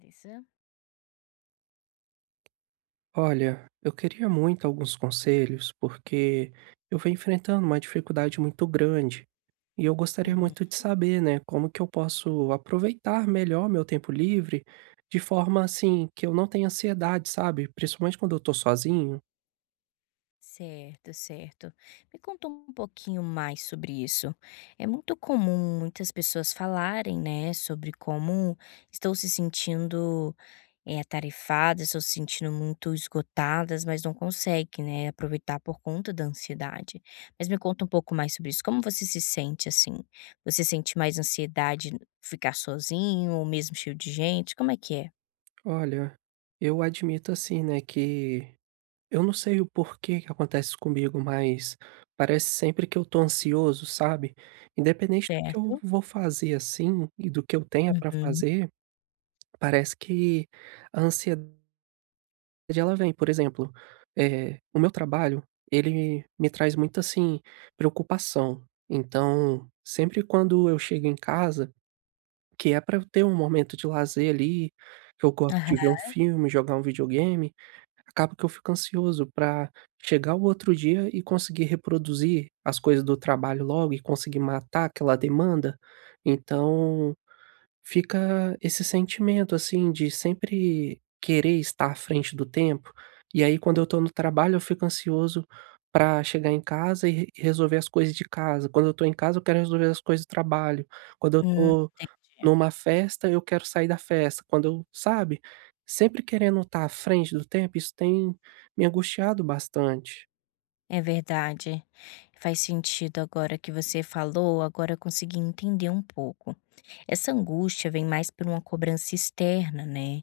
Beleza? Olha, eu queria muito alguns conselhos, porque eu venho enfrentando uma dificuldade muito grande e eu gostaria Uhum. muito de saber, né, como que eu posso aproveitar melhor meu tempo livre de forma assim que eu não tenha ansiedade, sabe? Principalmente quando eu tô sozinho. Certo, certo. Me conta um pouquinho mais sobre isso. É muito comum muitas pessoas falarem, né, sobre como estão se sentindo atarefadas, estão se sentindo muito esgotadas, mas não conseguem, né, aproveitar por conta da ansiedade. Mas me conta um pouco mais sobre isso. Como você se sente assim? Você sente mais ansiedade em ficar sozinho ou mesmo cheio de gente? Como é que é? Olha, eu admito assim, né, que eu não sei o porquê que acontece comigo, mas parece sempre que eu tô ansioso, sabe? Independente do que eu Certo? vou fazer assim e do que eu tenha pra Uhum. fazer, parece que a ansiedade ela vem. Por exemplo, o meu trabalho, ele me traz muito, assim, preocupação. Então, sempre quando eu chego em casa, que é para ter um momento de lazer ali, que eu gosto de ver Aham. um filme, jogar um videogame, acaba que eu fico ansioso para chegar o outro dia e conseguir reproduzir as coisas do trabalho logo e conseguir matar aquela demanda. Então fica esse sentimento, assim, de sempre querer estar à frente do tempo, e aí quando eu estou no trabalho eu fico ansioso para chegar em casa e re resolver as coisas de casa, quando eu estou em casa eu quero resolver as coisas do trabalho, quando eu Hum, estou entendi. numa festa eu quero sair da festa, quando eu, sabe, sempre querendo estar à frente do tempo, isso tem me angustiado bastante. É verdade. Faz sentido agora que você falou, agora eu consegui entender um pouco. Essa angústia vem mais por uma cobrança externa, né,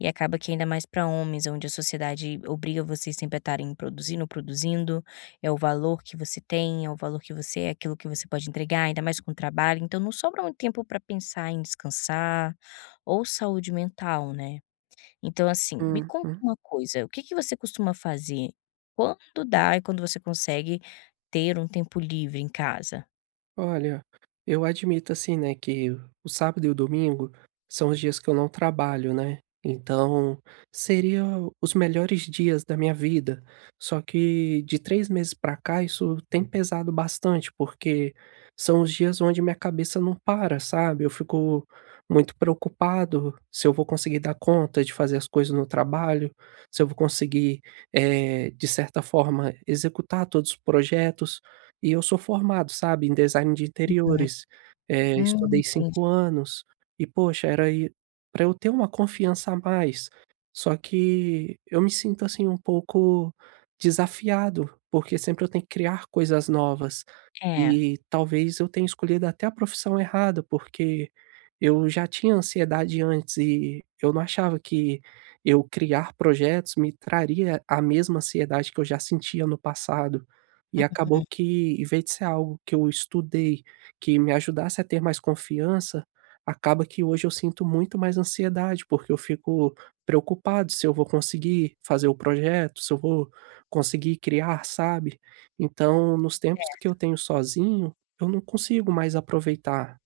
e acaba que ainda mais para homens, onde a sociedade obriga vocês sempre a estarem produzindo, produzindo, é o valor que você tem, é o valor que você é aquilo que você pode entregar, ainda mais com trabalho, então não sobra muito tempo para pensar em descansar ou saúde mental, né. Então, assim, me conta Uhum. uma coisa, o que que você costuma fazer quando dá e quando você consegue ter um tempo livre em casa? Olha, eu admito assim, né, que o sábado e o domingo são os dias que eu não trabalho, né? Então, seria os melhores dias da minha vida. Só que de 3 meses pra cá, isso tem pesado bastante, porque são os dias onde minha cabeça não para, sabe? Eu fico muito preocupado se eu vou conseguir dar conta de fazer as coisas no trabalho, se eu vou conseguir, de certa forma, executar todos os projetos. E eu sou formado, sabe, em design de Uhum. interiores, estudei Entendi. 5 anos e poxa, era para eu ter uma confiança a mais, só que eu me sinto, assim, um pouco desafiado, porque sempre eu tenho que criar coisas novas, É. e talvez eu tenha escolhido até a profissão errada, porque eu já tinha ansiedade antes e eu não achava que eu criar projetos me traria a mesma ansiedade que eu já sentia no passado. E acabou Uhum. que, em vez de ser algo que eu estudei, que me ajudasse a ter mais confiança, acaba que hoje eu sinto muito mais ansiedade, porque eu fico preocupado se eu vou conseguir fazer o projeto, se eu vou conseguir criar, sabe. Então, nos tempos que eu tenho sozinho, eu não consigo mais aproveitar.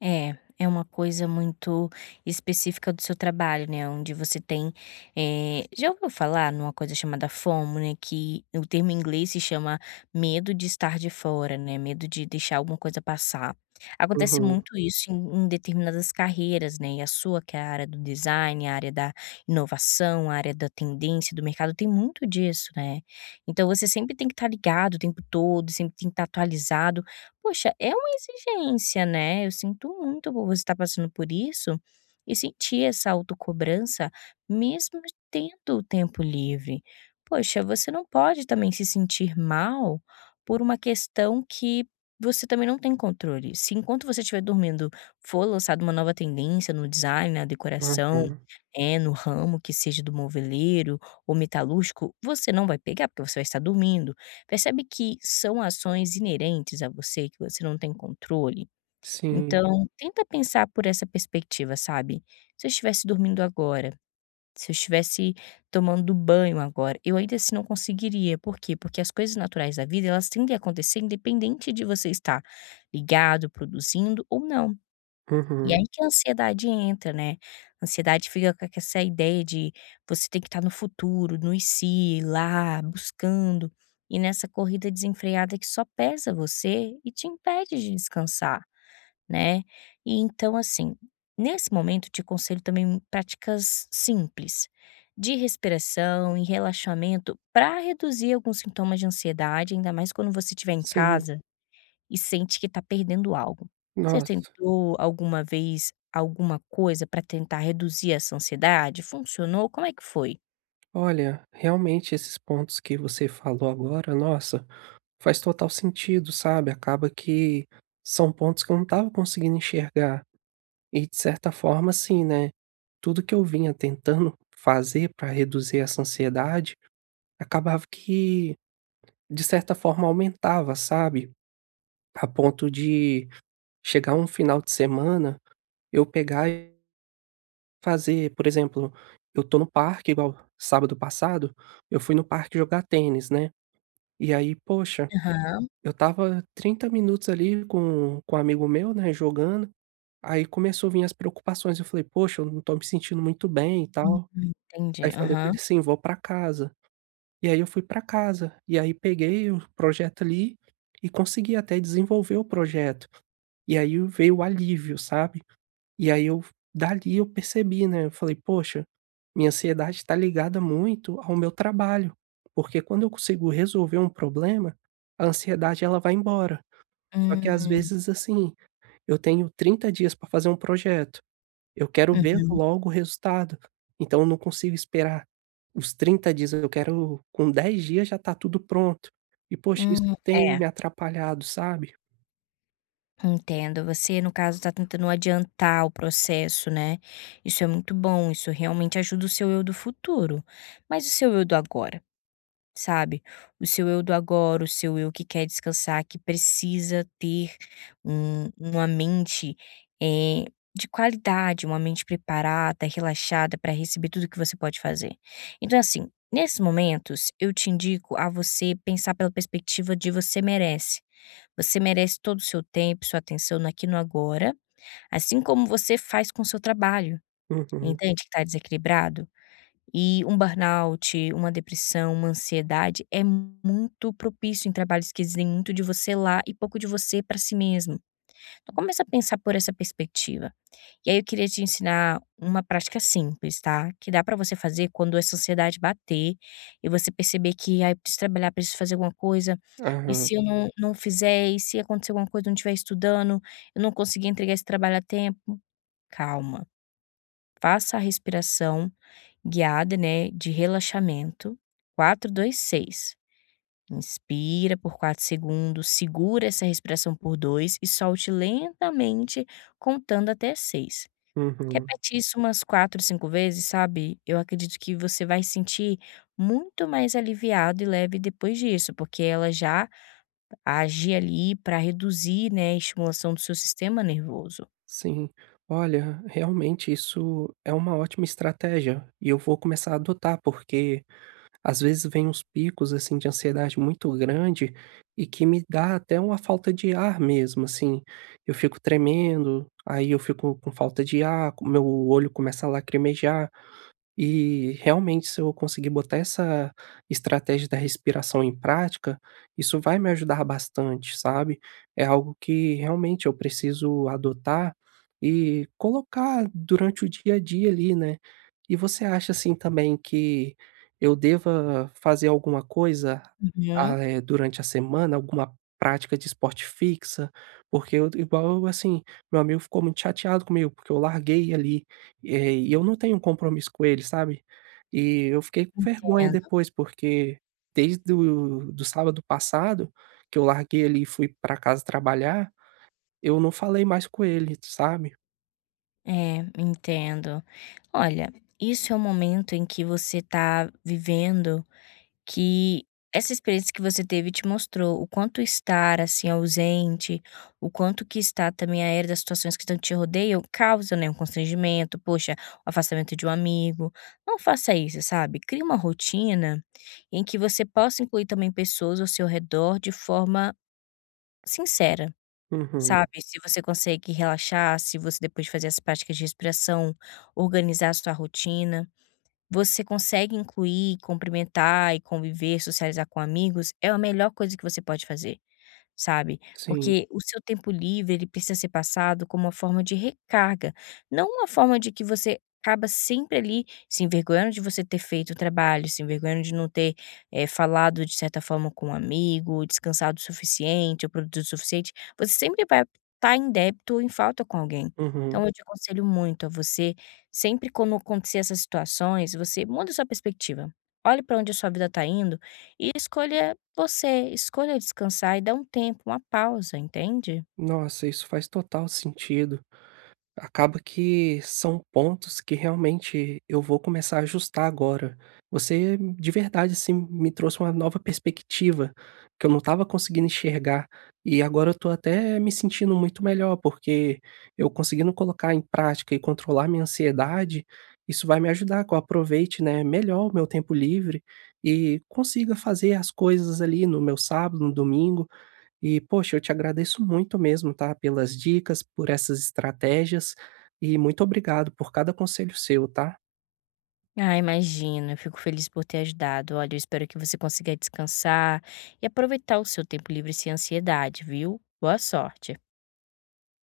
É, é uma coisa muito específica do seu trabalho, né, onde você tem, já ouviu falar numa coisa chamada FOMO, né, que o termo em inglês se chama medo de estar de fora, né, medo de deixar alguma coisa passar. Acontece Uhum, muito isso em determinadas carreiras, né, e a sua, que é a área do design, a área da inovação, a área da tendência do mercado, tem muito disso, né. Então você sempre tem que estar ligado o tempo todo, sempre tem que estar atualizado. Poxa, é uma exigência, né, eu sinto muito por você estar passando por isso e sentir essa autocobrança mesmo tendo o tempo livre. Poxa, você não pode também se sentir mal por uma questão que você também não tem controle. Se enquanto você estiver dormindo for lançada uma nova tendência no design, na decoração, uhum. é no ramo que seja do moveleiro ou metalúrgico, você não vai pegar, porque você vai estar dormindo. Percebe que são ações inerentes a você, que você não tem controle? Sim, Então, tenta pensar por essa perspectiva, sabe? Se eu estivesse dormindo agora, se eu estivesse tomando banho agora, eu ainda assim não conseguiria. Por quê? Porque as coisas naturais da vida, elas tendem a acontecer independente de você estar ligado, produzindo ou não. E uhum, aí que a ansiedade entra, né. A ansiedade fica com essa ideia de você tem que estar no futuro, no "e se", lá, buscando, e nessa corrida desenfreada que só pesa você e te impede de descansar, né. E então, assim, nesse momento te aconselho também práticas simples, de respiração e relaxamento para reduzir alguns sintomas de ansiedade, ainda mais quando você estiver em sim. casa e sente que está perdendo algo. Você Nossa, tentou alguma vez alguma coisa para tentar reduzir essa ansiedade? Funcionou? Como é que foi? olha, realmente esses pontos que você falou agora, nossa, faz total sentido, sabe, acaba que são pontos que eu não estava conseguindo enxergar. E de certa forma, sim né, tudo que eu vinha tentando fazer para reduzir essa ansiedade, acabava que, de certa forma, aumentava, sabe, a ponto de chegar um final de semana, eu pegar fazer, por exemplo, eu tô no parque, igual sábado passado, eu fui no parque jogar tênis, né, e aí, poxa, Aham. eu tava 30 minutos ali com um amigo meu, né, jogando, aí começou a vir as preocupações, eu falei: "Poxa, eu não tô me sentindo muito bem e Hum, tal". Aí entendi. falei com ele Aham. assim: "Vou pra casa". E aí eu fui pra casa, e aí peguei o projeto ali e consegui até desenvolver o projeto, e aí veio o alívio, sabe? E aí eu, dali eu percebi, né, eu falei: "Poxa, minha ansiedade está ligada muito ao meu trabalho", porque quando eu consigo resolver um problema, a ansiedade ela vai embora. Só que às Hum. vezes, assim, eu tenho 30 dias para fazer um projeto, eu quero ver Uhum. logo o resultado, então eu não consigo esperar os 30 dias, eu quero com 10 dias já tá tudo pronto. E poxa, isso que tem É, me atrapalhado, sabe? entendo. Você, no caso, está tentando adiantar o processo, né. Isso é muito bom, isso realmente ajuda o seu eu do futuro. Mas o seu eu do agora? Sabe, o seu eu do agora, o seu eu que quer descansar, que precisa ter uma mente, eh, de qualidade, uma mente preparada, relaxada para receber tudo que você pode fazer. Então, assim, nesses momentos, eu te indico a você pensar pela perspectiva de você merece. Você merece todo o seu tempo, sua atenção no aqui e no agora, assim como você faz com o seu trabalho. Uhum. Entende que está desequilibrado? E um burnout, uma depressão, uma ansiedade é muito propício em trabalhos que exigem muito de você lá e pouco de você para si mesmo. Então começa a pensar por essa perspectiva. E aí eu queria te ensinar uma prática simples, tá? Que dá para você fazer quando essa ansiedade bater e você perceber que ah, eu preciso trabalhar, preciso fazer alguma coisa. E Aham. se eu não, não fizer, e se acontecer alguma coisa, eu não estiver estudando, eu não conseguir entregar esse trabalho a tempo, calma. Faça a respiração guiada, né, de relaxamento. 4, 2, 6. Inspira por 4 segundos, segura essa respiração por 2 e solte lentamente contando até 6. Uhum. Repete isso umas quatro, 5 vezes, sabe? Eu acredito que você vai sentir muito mais aliviado e leve depois disso, porque ela já age ali para reduzir, né, a estimulação do seu sistema nervoso. Sim. Olha, realmente isso é uma ótima estratégia e eu vou começar a adotar, porque às vezes vem uns picos assim de ansiedade muito grande e que me dá até uma falta de ar mesmo, assim. Eu fico tremendo, aí eu fico com falta de ar, meu olho começa a lacrimejar. E realmente se eu conseguir botar essa estratégia da respiração em prática, isso vai me ajudar bastante, sabe. É algo que realmente eu preciso adotar e colocar durante o dia a dia ali, né. E você acha, assim, também que eu deva fazer alguma coisa, Uhum. Durante a semana, alguma prática de esporte fixa? Porque eu igual, assim, meu amigo ficou muito chateado comigo, porque eu larguei ali, e eu não tenho um compromisso com ele, sabe. E eu fiquei com vergonha Entendo. depois, porque desde o do sábado passado, que eu larguei ele e fui pra casa trabalhar, eu não falei mais com ele, sabe. É, entendo. Olha, isso é um momento em que você está vivendo que essa experiência que você teve te mostrou o quanto estar, assim, ausente, o quanto que está também a era das situações que estão te rodeiam causa, né, um constrangimento, poxa, o afastamento de um amigo. Não faça isso, sabe? Crie uma rotina em que você possa incluir também pessoas ao seu redor de forma sincera. Uhum. Sabe, se você consegue relaxar, se você depois de fazer as práticas de respiração, organizar a sua rotina. Você consegue incluir, cumprimentar e conviver, socializar com amigos, é a melhor coisa que você pode fazer, sabe? Sim. Porque o seu tempo livre, ele precisa ser passado como uma forma de recarga, não uma forma de que você acaba sempre ali se envergonhando de você ter feito o trabalho, se envergonhando de não ter falado de certa forma com um amigo, descansado o suficiente, ou produzido o suficiente. Você sempre vai estar em débito ou em falta com alguém. Uhum. Então, eu te aconselho muito a você, sempre quando acontecer essas situações, você muda sua perspectiva. Olhe para onde a sua vida está indo e escolha você escolha descansar e dar um tempo, uma pausa, entende? Nossa, isso faz total sentido. Acaba que são pontos que realmente eu vou começar a ajustar agora. Você de verdade, assim, me trouxe uma nova perspectiva que eu não estava conseguindo enxergar e agora eu estou até me sentindo muito melhor, porque eu conseguindo colocar em prática e controlar minha ansiedade, isso vai me ajudar que eu aproveite, né, melhor o meu tempo livre e consiga fazer as coisas ali no meu sábado, no domingo, e, poxa, eu te agradeço muito mesmo, tá, pelas dicas, por essas estratégias e muito obrigado por cada conselho seu, tá? Ah, imagino. Eu fico feliz por ter ajudado. Olha, eu espero que você consiga descansar e aproveitar o seu tempo livre sem ansiedade, viu? Boa sorte.